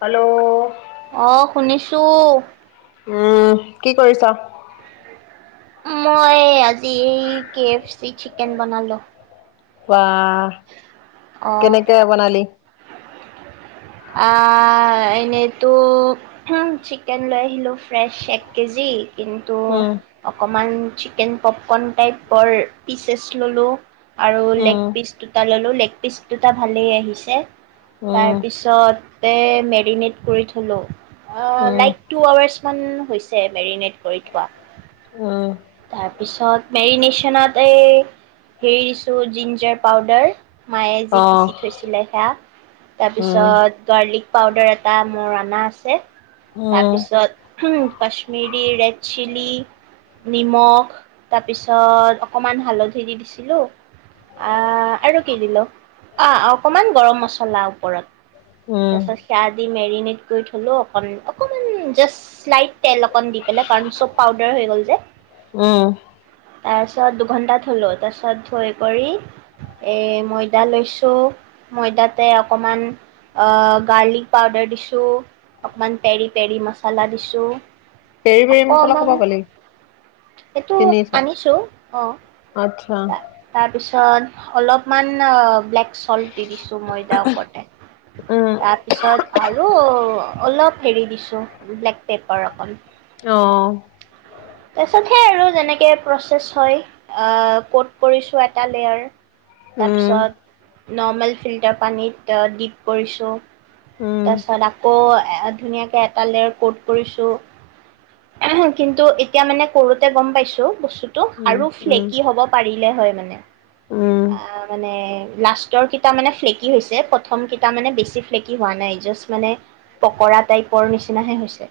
Hello. অঁ', -শুনিছোঁ। উমঁ, কি কৰিছ? মই এই আজি কে এফ চি চিকেন বনালোঁ। বাহঃ অ', কেনেকে বনালি? আঁহ' এনেইতো হুম, চিকেন লৈ আহিলোঁ ফ্ৰেছ এক কেজি। কিন্তু উম অকণমান চিকেন পপকৰ্ণ টাইপৰ পিচেছ ল'লো। আৰু উম লেগপিচ দুটা ল'লো, লেগপিচ দুটা ভালেই আহিছে। উম তাৰ- পিছতে মেৰিনেট কৰি থ'লো। উম লাইক- টু আৱাৰ্চমান হৈছে মেৰিনেট কৰি থোৱা। উম। তাৰপিছত মেৰিনেশ্যনত এই হেৰি দিছোঁ জিঞ্জাৰ পাউদাৰ। মায়ে যি অ পিচি থৈছিলে সেয়া, উম তাৰপিছত- গাৰ্লিক পাউদাৰ এটা মোৰ অনা আছে, উম তাৰপিছত- কশ্মিৰি ৰেড চিলি নিমখ তাৰপিছত অকণমান হালধি দি দিছিলো। আ' আৰু কি দিলো অ' অকণমান গৰম মছলা ওপৰত। উম তাৰপিছত সেয়া দি মেৰিনেট কৰি থ'লো অকণ অকণমান জাষ্ট শ্লাইত তেল অকণ দি। বেলেগ কাৰণ চব পাউদাৰ হৈ গ'ল যে। উম তাৰপিছত দুঘন্টা থ'লো, তাৰপিছত থৈ কৰি- এ' ময়ডা লৈছো ময়ডাটে অকণমান- আঁহ' গাৰ্লিক পাউদাৰ দিছোঁ অকণমান পেৰি-পেৰি মছলা দিছোঁ। পেৰি পেৰি মছলা ক'পা অকণমান পালি সেইটো আনিছো অ'। অঁ'। তাৰপিছত অলপমান ব্লেক চলট দি দিছো ময়দাৰ ওপৰতে, উম তাৰপিছত- আৰু অলপ হেৰি দিছোঁ ব্লেক পেপাৰ অকণ। অঁহ',। তাৰপিছত সেই আৰু যেনেকে প্ৰচেছ হয় আঁহ' ক'ত কৰিছো এটা লেয়াৰ। উম তাৰপিছত নৰ্মেল ফিল্টাৰ পানীত ডিপ কৰিছোঁ। উম তাৰপিছত আকৌ ধুনীয়াকে এটা লেয়াৰ ক'ত কৰিছোঁ। কিন্তু এতিয়া মানে কৰোতে গম পাইছোঁ বস্তুটো, টো উম আৰু উম ফ্লেকি হ'ব পাৰিলে হয় মানে। উম। মানে লাষ্টৰ কিতা মানে ফ্লেকি হৈছে। প্ৰথম কিতা মানে বেছি ফ্লেকি হোৱা নাই জাষ্ট মানে পকৰা টাইপৰ নিচিনাহে হৈছে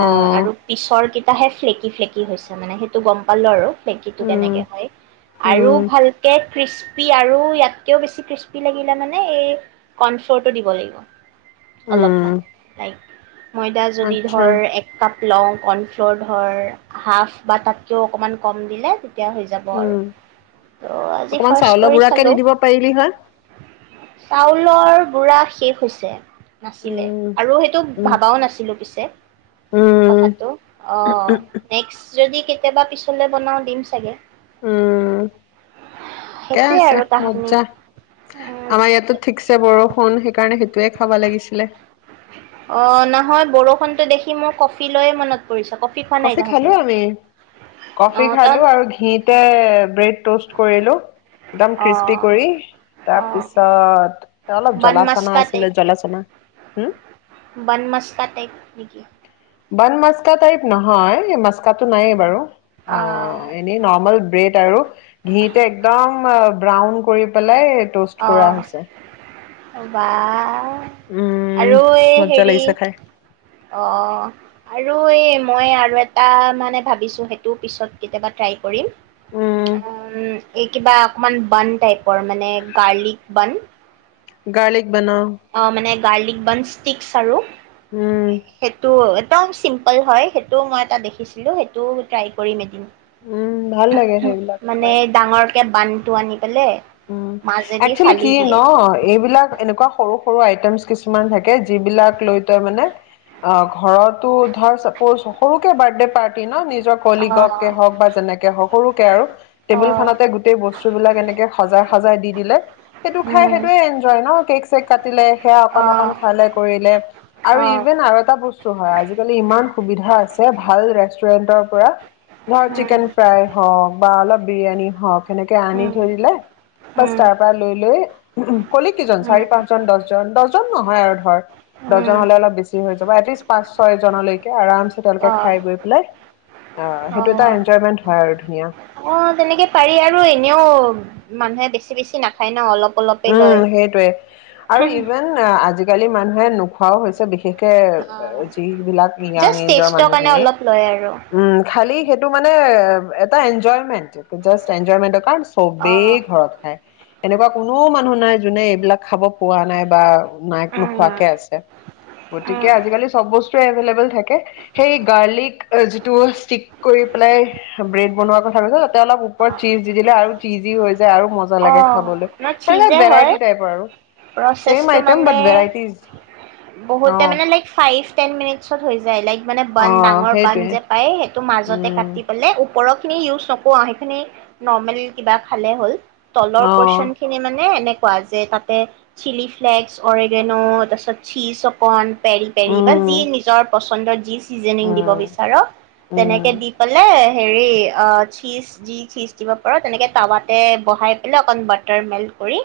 অ আৰু পিছৰ কিটাহে, ফ্লেকি ফ্লেকি হৈছে মানে সেইটো গ'ম পালো আৰু ফ্লেকিটো উম কেনেকে হয় আৰু উম ভালকে কৃস্পি আৰু ইয়াতকেও বেছি কৃস্পি লাগিলে মানে, এই কৰ্ণফ্লৌৰটো দিব লাগিব উম অলপমান। লাইক ময়দা যদি আচ্ছা ধৰ এক কাপ লওঁ কৰ্ণফ্ল'ৰ ধৰ হাফ বা তাতকেও অকনমান কম দিলে তেতিয়া হৈ যাব। বৰ উম আজি অকমান ফাৰ্ষ্ট চাউলৰ কৰি গুড়াকে দি চালোঁ দিব পাৰিলি হয় চাউলৰ গুড়া শেষ হৈছে নাছিলে উম আৰু সেইটো উম ভাবাও নাছিলোঁ পিছে উম কথাটো অ' উম, নেক্স যদি কেতিয়াবা পিছলে বনাও দিম চাগে উম ঠিকেই সেইটোৱে আছে আৰু কাহানী মজ্জা উম আমাৰ ইয়াতো ঠিকছে বৰষুণ সেইকাৰণে সেইটোৱে খাব লাগিছিলে অ' নহয় বৰষুণটো দেখি মোৰ কফি লৈয়ে মনত পৰিছে কফি খোৱা নাই কফি তাহঁতে খালোঁ আমি অ কফি তন খালোঁ আৰু ঘিতে ব্ৰেড ট'ষ্ট কৰিলোঁ একদম অ ক্ৰিস্পি কৰি অ তাৰপিছত অলপ বান জ্বলা চানা মাস্কা আছিলে জ্বলা চানা হম বন মস্কাত টেক নেকি বান মাাস্কা টাইপ নহয় এই মাস্কাটো নায়েই বাৰু অ' এনে নৰ্মেল ব্ৰেড আৰু ঘিতে একদম ব্ৰাউন কৰি পেলাই ট'ষ্ট কৰা হৈছে। অ' বা উম, আৰু এই মজ্জা হেৰি লাগিছে খাই অ' আৰু এই মই আৰু এটা মানে ভাবিছোঁ সেইটো পিছত কেতিয়াবা ট্ৰাই কৰিম উম। উ এই কিবা অকনমান বান টাইপৰ মানে গাৰ্লিক বান গাৰ্লিক বান অ' অ' মানে গাৰ্লিক বন ষ্টিকছ আৰু উম সেইটো একদম চিম্পল হয় সেইটোও মই এটা দেখিছিলোঁ সেইটোও ট্ৰাই কৰিম উম ভাল লাগে এদিন সেইবিলাক মানে খাই ডাঙৰকে বানটো আনি পেলাই উম মাজেদি একচুৱেলি ফালি কি দিয়ে ন এইবিলাক এনেকুৱা সৰু সৰু আইটেমছ কিছুমান থাকে যিবিলাক লৈ তই মানে অ' ঘৰতো ধৰ চাপ'জ সৰুকে বাৰ্থডে পাৰ্টি ন নিজৰ অ ক'লিকে হওঁক বা যেনেকে হওঁক সৰুকে আৰু অ টেবুল খনতে গোটেই বস্তু বিলাক এনেকে সজাই সজাই দি দিলে সেইটো খাই উম সেইটোৱেই এনজয় ন কেক চেক কাটিলে সেয়া অ অকন অকন খালে কৰিলে আৰু অ ইভেন আৰু এটা বস্তু আজিকালি ইমান সুবিধা আছে ভাল ৰেষ্টুৰেন্টৰ পৰা ধৰ উম চিকেন ফ্ৰাই হওঁক বা অলপ বিৰিয়ানী হওঁক তেনেকে আনি উম থৈ দিলে বাছ উম তাৰ পৰা লৈ লৈ উম ক'লিক কেইজন উম চাৰি পাঁচ জন দহ দহ জন নহয় আৰু ধৰ, উম দহজন হ'লে অলপ বেছি হৈ যাব। এটলিষ্ট পাঁচ -ছয় জনলৈকে আৰাম চে অ তেওঁলোকে খাই গৈ পেলাই অ' সেইটো এটা এনজয়মেন্ট হয় আৰু ধুনীয়া অ'! তেনেকে পাৰি। আৰু এনেও, মানুহে বেছি- বেছি না খাই ন' অলপ-অলপে উম লয়। সেইটোৱে আৰু ইভেন আজিকালি, মানুহে নোখোৱাও হৈছে, বিশেষ বিশেষকে, জাষ্ট যিবিলাক ইয়ং এজৰ টেষ্টৰ কাৰণে মানুহখিনি। অলপ লয় আৰু উম! খালি, সেইটো মানে, এটা এনজয়মেন্ট, জাষ্ট এনজয়মেন্ট। কাৰণ, চবেই অ', ঘৰত খায়। এনেকুৱা কোনো মানুহ নাই, যোনে এইবিলাক খাব পোৱা নাই বা নাই, উম, নোখোৱাকে আছে। গতিকে, উম, আজিকালি চব বস্তুৱে এভেইলেবল থাকে। সেই গাৰ্লিক, যিটো ষ্টিক কৰি পেলাই, ব্ৰেড বনোৱাৰ কথা কৈছ [unintelligible] তাতে অলপ, ওপৰত চিজ দি দিলে আৰু চিজি হৈ যায়। আৰু মজা লাগে অ', খাবলে! ন' অনেক চীজে ভেৰাইটি হয় টাইপৰ আৰু। Same item, but varieties. বহুত অ টাইম মানে, লাইক ফাইভ, টেন মিনিটচত হৈ যায় লাইক। মানে অ বান, ডাঙৰ বান সেইটোৱে যে পায়, সেইটো মাজতে উম কাটি পেলাই, ওপৰৰ খিনি ইউজ নক ৰোঁ আও। সেইখিনি, নৰ্মেল কিবা খালে হ'ল। তলৰ অ পৰ্চন খিনি মানে, এনেকুৱা যে, তাতে চিলি ফ্লেক্স, অৰিগেনো, তাৰপিছত চিজ অকন, পেৰি-পেৰি বা উম যি নিজৰ পচন্দৰ যি চিজেনিং দিব উম বিচাৰ, উম তেনেকে দি পেলাই সেৰি, অ' চিজ যি, চিজ দিব পাৰোঁ, তেনেকে টাৱাতে বহাই এনে অকন বাটাৰ মেল্ট কৰি,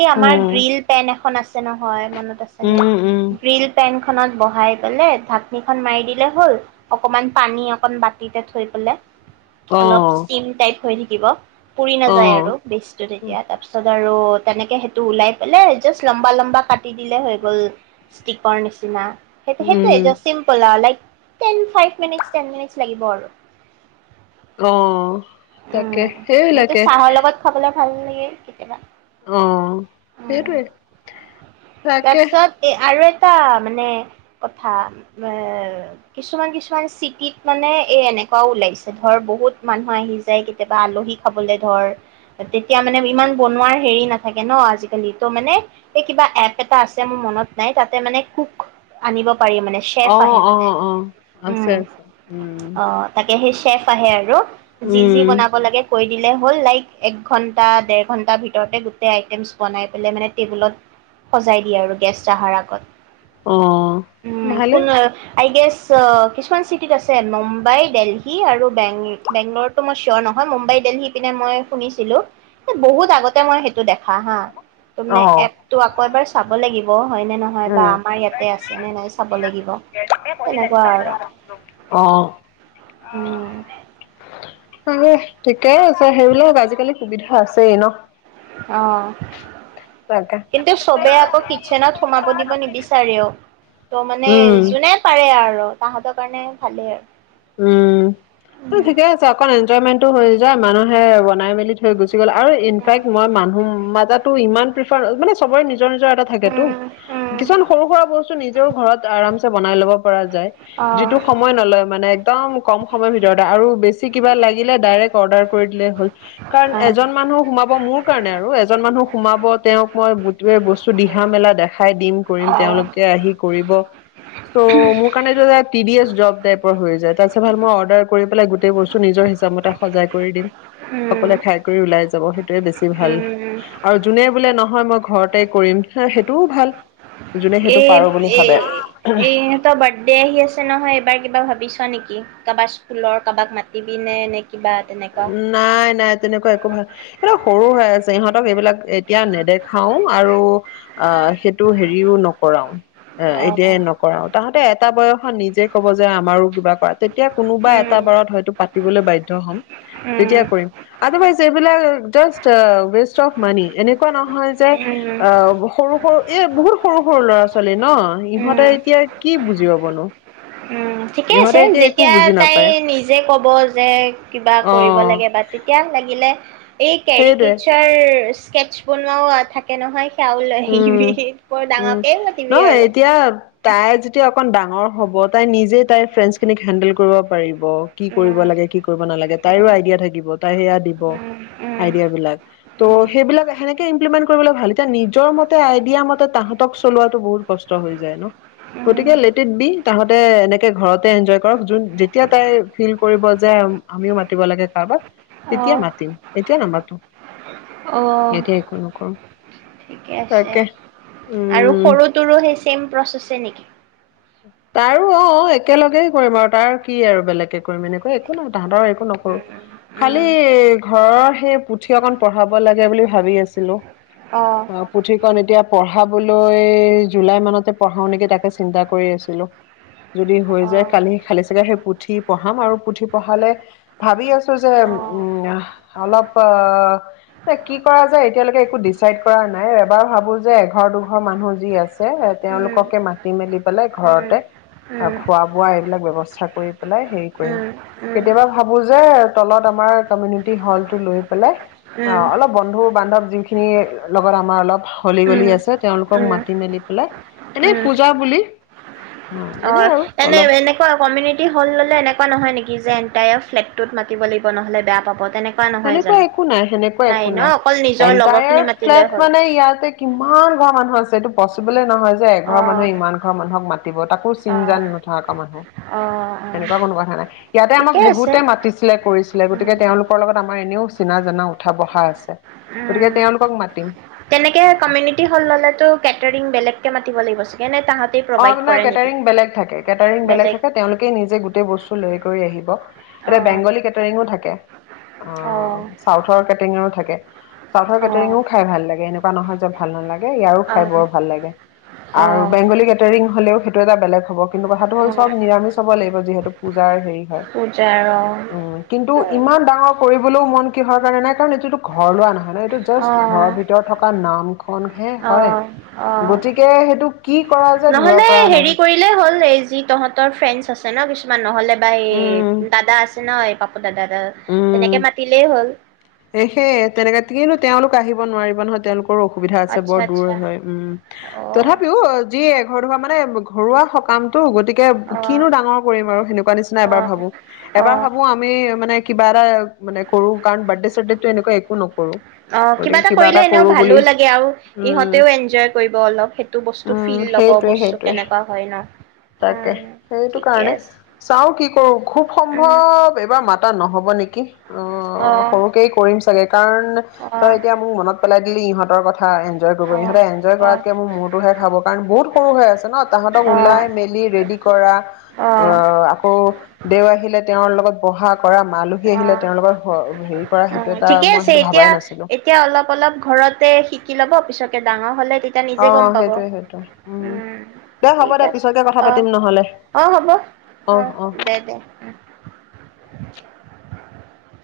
এই, আমাৰ উম গ্ৰিল পেন এখন আছে, নহয়। মনত আছেনে? উম উম গ্ৰিল পেনখনত বহাই পেলে, ঢাকনিখন মাৰি দিলে, হ'ল। অকমান, পানী অকন বাতিতে থৈ পেলে। অ অলপ ষ্টিম টাইপ হৈ থাকিব। পুৰি অ নাযায় আৰু বেচটো তেতিয়া। তাৰপিছত আৰু আৰু তেনেকে, সেইটো ওলাই পেলাই, জাষ্ট লম্বা- লম্বা কাটি দিলে, হৈ গ'ল। ষ্টিকৰ নিচিনা। উম সেইটো-সেইটোৱে, চিম্পুল আও। Like, ten, five minute, ten minutes লাগিব আৰু। অ'! তাকে, সেইবিলাকে। খাবলে ভাল লাগে, কেতিয়াবা। অ'! উম সেইটোৱে, তাকে। এই আৰু এটা, মানে কথা, [unintelligible] কিছুমান-কিছুমান চিটিত মানে, এ, এনেকুৱাও ওলাইছে ধৰ, বহুত মানুহ আহি যাই কেতিয়াবা, আলহী খাবলে ধৰ। তেতিয়া মানে, ইমান বনোৱাৰ সেৰি, নাথাকে ন' আজিকালি। ত' মানে, এই কিবা, এপ এটা আছে, মোৰ মনত নাই। তাতে মানে, কোক আনিব পাৰি মানে। চেফ অ আহে অ মানে। অ আছে উম, আছে উম অ'। তাকে সেই, চেফ আহে আৰু। যি যি উম বনাব লাগে, কৈ দিলে হ'ল, লাইক এক ঘণ্টা, ডেৰ ঘণ্টা ভিতৰতে, গোটেই আইটেমছ বনাই পেলাই মানে, টেবুলত সজাই দিয়ে আৰু গেষ্ট আহাৰ আগত। অ উম, ভালেই কোনে? আই গেছ, অ' কিছুমান চিটিত আছে। মুম্বাই, দেলহী আৰু বেং-বেংগলৰ। ত' মই, চিয়ৰ নহয়। মুম্বাই, দেলহী পিনে মই, শুনিছিলোঁ! এ, বহুত আগতে মই, সেইটো দেখা হা। অ তাৰমানে, এপটো আকৌ এবাৰ চাব লাগিব। হয়নে নহয় বা উম আমাৰ ইয়াতে, আছেনে নাই, চাব লাগিব। এ, বহি তেনেকুৱা লেক্সাৰ আৰু [unintelligible] অ'। উম, [unintelligible] ঠিকেই আছে, সেইবিলাক আজিকালি, সুবিধা আছেই ন'? অ'! তাকে কিন্তু চবে আকৌ কিটচেনত সোমাব দিব নিবিচাৰেও। ত' মানে উম যোনে পাৰে আৰু তাহতৰ কাৰণে ভালেই উম, ত' ঠিকে আছে অকণ এনজয়মেন্টটো হৈ যায় মানুহে বনাই মেলি হেই গুচি গ'ল আৰু উম, ইনফেক্ট মই মানুহ মাজাতো ইমান প্ৰি ফাৰ মানে চবৰে নিজৰ, নিজৰ এটা থাকেতো উম, উম, কিছুমান সৰু সুৰা বস্তু নিজেও ঘৰত আৰামচে যে বনাই লব পৰা যায় অ', যিটো সময় নলয় মানে একদম কম সময়ৰ ভিতৰতে আৰু বেছি কিবা লাগিলে ডাইৰেক্ট অৰ্ডাৰ কৰি দিলেই হ'ল। কাৰণ এজন মানুহ সোমাব মোৰ কাৰণে আৰু এজন মানুহ সোমাব তেওঁক মই গোটেৱে বস্তু দিহা মেলা দেখ খাই দিম কৰিম অ', অ'। তেওঁলোকে আহি কৰিব চ' কাৰণ এইটো এটা টি ডি এছ জব টাইপৰ হৈ যায়। তাছে ভাল মই অৰ্ডাৰ কৰি পেলাই গোটেই বস্তু নিজৰ হিচাপমতে সজাই কৰি দিম উম, সকলোৱে খাই কৰি ওলাই যাব সেইটোয়ে বেছি ভাল উম, আৰু যোনে বোলে নহয় মই ঘৰতে কৰিম হা সেইটোও ভাল। যোনে সেইটো পাৰো বুলি এব-এ ভাবে এই ইহঁতৰ বাৰ্থডে আহি আছে নহয় এইবাৰ কিবা ভাবিছ নেকি? কাবাৰ স্কুলৰ কাবাক মাতিবি নে, নে কিবা তেনেকুৱা। নাই, নাই তেনেকুৱা একো ভাল সিহঁতে সৰু হৈ আছে ইহঁতক এইবিলাক এতিয়া নেদেখাও আৰু অ' সেই টো হেৰিও নকৰাও অ' এতিয়া নকৰাও। তহঁতে এটা বয়সত নিজে ক'ব যে আমাৰো কিবা কৰাত যেতিয়া কোনোবা এটা উম, বাৰত হয়তো পাতিবলৈ বাধ্য হম উম, তেতিয়া কৰিম আদাৰ ৱাইচ এইবিলাক জাষ্ট ৱেষ্ট অফ মানি এনেকুৱা নহয় যে উম, অ' সৰু, সৰু ইয়ে বহুত সৰু, সৰু ল'ৰা ছোৱালি ন' ইহঁতে উম, এতিয়া কি বুজি পাবনো। উম, ঠিকে আছে ইহঁতে এতিয়া একো যেতিয়া বুজি তাই নাপায় নিজে ক'ব যে কিবা অ কৰিব লাগে বা- তেতিয়া লাগিলে এই সেইটোৱে কেৰিকেচাৰ স্কেটছ বনোৱাও আ থাকে নহয় সেয়াও লৈ উম আহিবি বৰ উম ডাঙৰকেই পাতিবি আৰু। [unintelligible] তাই যেতিয়া অকন ডাঙৰ হ'ব তাই নিজে তাইৰ ফ্ৰেণ্ডছ খিনিক হেন্দেল কৰিব পাৰিব। কি কৰিব উম, লাগে কি কৰিব নালাগে তাইৰো উম, আইডিয়া থাকিব। তাই সেয়া দিব উম, উম, আইডিয়া বিলাক ত' উম। সেইবিলাক সেনেকে ইমপ্লিমেণ্ট কৰিবলৈ ভালকে নিদ নিজৰ মতে আইডিয়া মতে তাহতক চলোৱাতো বহুত কষ্ট হৈ যায় ন, উম গতিকে লেট ইট বি তাহাঁতে এনেকে ঘৰতে ইঞ্জয় কৰক জোন যেতিয়া তাই ফিল কৰিব যে আমিও মাতিব লাগে কাৰোবাক তেতিয়া অ', মাতিম এতিয়া নামাতো অ', এতিয়া একো নকৰোঁ। ঠিকে আছে আৰু উম সৰুটোৰো সেই ছেম প্ৰচেছে নেকি? তাৰো অ' অ'একেলগেই কৰিম আৰু তাৰ কি আৰু বেলেগকে কৰিম এনেকৈ একো নাই তাহাঁতৰ একো নকৰোঁ। উম, খালি উম, এই ঘৰৰ সেই পুথি অকন পঢ়াব লাগে বুলি ভাবি আছিলোঁ। অ' পুথিখন এতিয়া পঢ়াবলৈ জুলাই মানতে পঢ়াও নেকি তাকে চিন্তা কৰি আছিলোঁ যদি হৈ যায় অ', কালি খালী চাগে সেই পুথি পঢ়াম আৰু পুথি পঢ়ালে ভাবি আছো যে অ', উম, অলপ প এ কি কৰা যায় এতিয়ালৈকে একো ডিচাইড কৰা নাই এবাৰ ভাবোঁ যে এঘৰ, দুঘৰ মানুহ যি আছে ছে উম, উম, তেওঁলোককে মাতি মেলি পেলাই উম, ঘৰতে উম, অ'খোৱা বোৱা এইবিলাক ব্যৱস্থা কৰি পেলাই হেৰি কৰিম উম, কেতিয়াবা ভাবোঁ যে তলত আমাৰ কমিউনিটি হলটো লৈ পেলাই অ'অলপ বন্ধু-বান্ধৱ যি খিনিৰ লগত আমাৰ অলপ হলি উম, গলি উম, আছে তেওঁলোকক উম, মাতি মেলি পেলাই। এনেই উম, পূজা বুলি। এনেই অ' আৰু এনে অলপ এনে কমিউনিটি হল ললে নয় নেকি যে এনটাই ফ্লেটটোত মাতি লাগিব নহলে বেয়া পাব তেনেকে। সেনেকুৱা একো নাই সেনেকুৱা একো নাই অকল নিজৰ এনটায়াৰ লগৰখিনি মাতিলে ফ্লেট হ'ল মানে ইয়াতে, কিমান ঘৰৰ মানুহ আছে এইটো পচিবলে নহয় যে এঘৰ মানুহে অ', ইমান ঘৰৰ মানুহক মাতিব তাকো চিনজান অ', নথকা মানুহ। অ', অ', সেনেকুৱা কোনো কথা নাই ইয়াতে আমাক ঠিকে আছে বহুতে মাতিছিলে কৰিছিলে গতিকে উম। তেওঁলোকৰ লগত। আমাৰ এনেও চিনা জানা উঠা বহা আছে গতিকে উম, তেওঁলোকক মাতিম। তেনেকে অ কমিউনিটি হল ল'লেতো কেটাৰিং বেলেগকে মাতি লাগিব চাগৈ নে তাহাঁত। অ' নাই কেটাৰিং বেলেগ থাকে কেটাৰিং বেলেগ থাকে তেওঁলোকে নিজে গোটেই বস্তু। লৈ কৰি আহিব এতিয়া অ', বেংগলী কেটাৰিঙো থাকে। অ' চাউথৰ কেটেৰিঙও থাকে চাউথৰ অ', কেটেৰিঙও খাই ভাল লাগে এনেকু, কুৱা নহয় যে ভাল নালাগে ইয়াৰো খাই অ', বৰ ভাল লাগে আৰু অ', বেংগলী কে কেটেংৰিঙ হলেও সেইটো এটা বেলেগ হব কিন্তু কথাটো হল অ', চব নিৰামিষ হব লাগিব যিহেতু পূজাৰ হেৰি হয় পুজাৰ অ' উম কিন্তু ইমান ডাঙৰ কৰিবলৈও মন কিহৰ কাৰণে নাই এইটোটো ঘৰ লোৱা নহয় নহয় এইটো জাষ্ট ঘৰৰ অ', ভিতৰত, থকা নাম খনহে হয় অ', অ', গতিকে সেইটো কি কৰা, যায় ধৰিব নহলে পৰা নাই হেৰি কৰি, হল এই যি তহঁতৰ ফেনচ আছে ন কিছুমান নহলে বা এই উম, দাদা আছে ন এই পাপ অ', দাদা দা, তেনেকে মাতিলে হ'ল। এহে তেনেকাে কিন্তু তেওঁলোক আহিব নোৱাৰিব নহয় তেওঁলোকৰো অসুবিধা আছে আচ্ছা ব'ৰ দূৰ আচ্ছা হয় উম। অ', তথাপিও যি এঘৰ, দুঘৰ মানে ঘৰুৱা সকামটো গতিকে, অ', কিনো ডাঙৰ কৰিম আৰু সেনেকুৱা নিচিনা এবাৰ অ', ভাবো। এবাৰ অ', ভাবো আমি মানে কিবা এটা মানে কৰো বাৰ্থডে চাৰদেতটো একোৱা একো নকৰো। অ', কিবা গতিকে এটা কৰিলে এনেও কৰো বুলি ভালো লাগে আৰু, উম, ইহঁতেও এনজয় কৰিব অলপ সে, এটো বস্তু উম ফিল ল'ব, সেইটোৱে বস্তু সেইটোৱে। কেনেকুৱা হয় ন। তাকে উম সেইটো ঠিকে কাৰণে, আছে চাও কি কৰো খুব উম সম্ভৱ এবাৰ মা তা নহ'ব নেকি অ', সৰুকে কৰিম চাগে কাৰণ অ তই এতিয়া মোৰ মনত, পেলাই দিলি সিহঁতৰ কথা এনজয় কৰিব অ ইহঁতে এনজয় অ কৰাতকে মোৰ মূৰটো হে খাব কাৰণ বহুত সৰু হৈ আছে ন। তাহতক ওলাই মেলি ৰেডি কৰা, অ', আকৌ, দেও আহিলে তেওঁৰ লগত বহা কৰা, আলহী অ আহিলে তেওঁৰ লগত অ' হ, হেৰি কৰা অ সেইটো এটা, ঠিকে মই আছে সেইটো এতিয়া ভাবাই নাছিলো। এতিয়া অলপ অলপ ঘৰতে শিকি ল'ব পিছকে ডাঙৰ হ'লে তে, তিয়া অ নিজে গ'ম পাব, সেইটোৱে সেইটোৱে উম। দে হ'ব ঠিক দে আছে, পিছতকে কথা অ', পাতিম নহ'লে অ', হ'ব, অ', দে দে।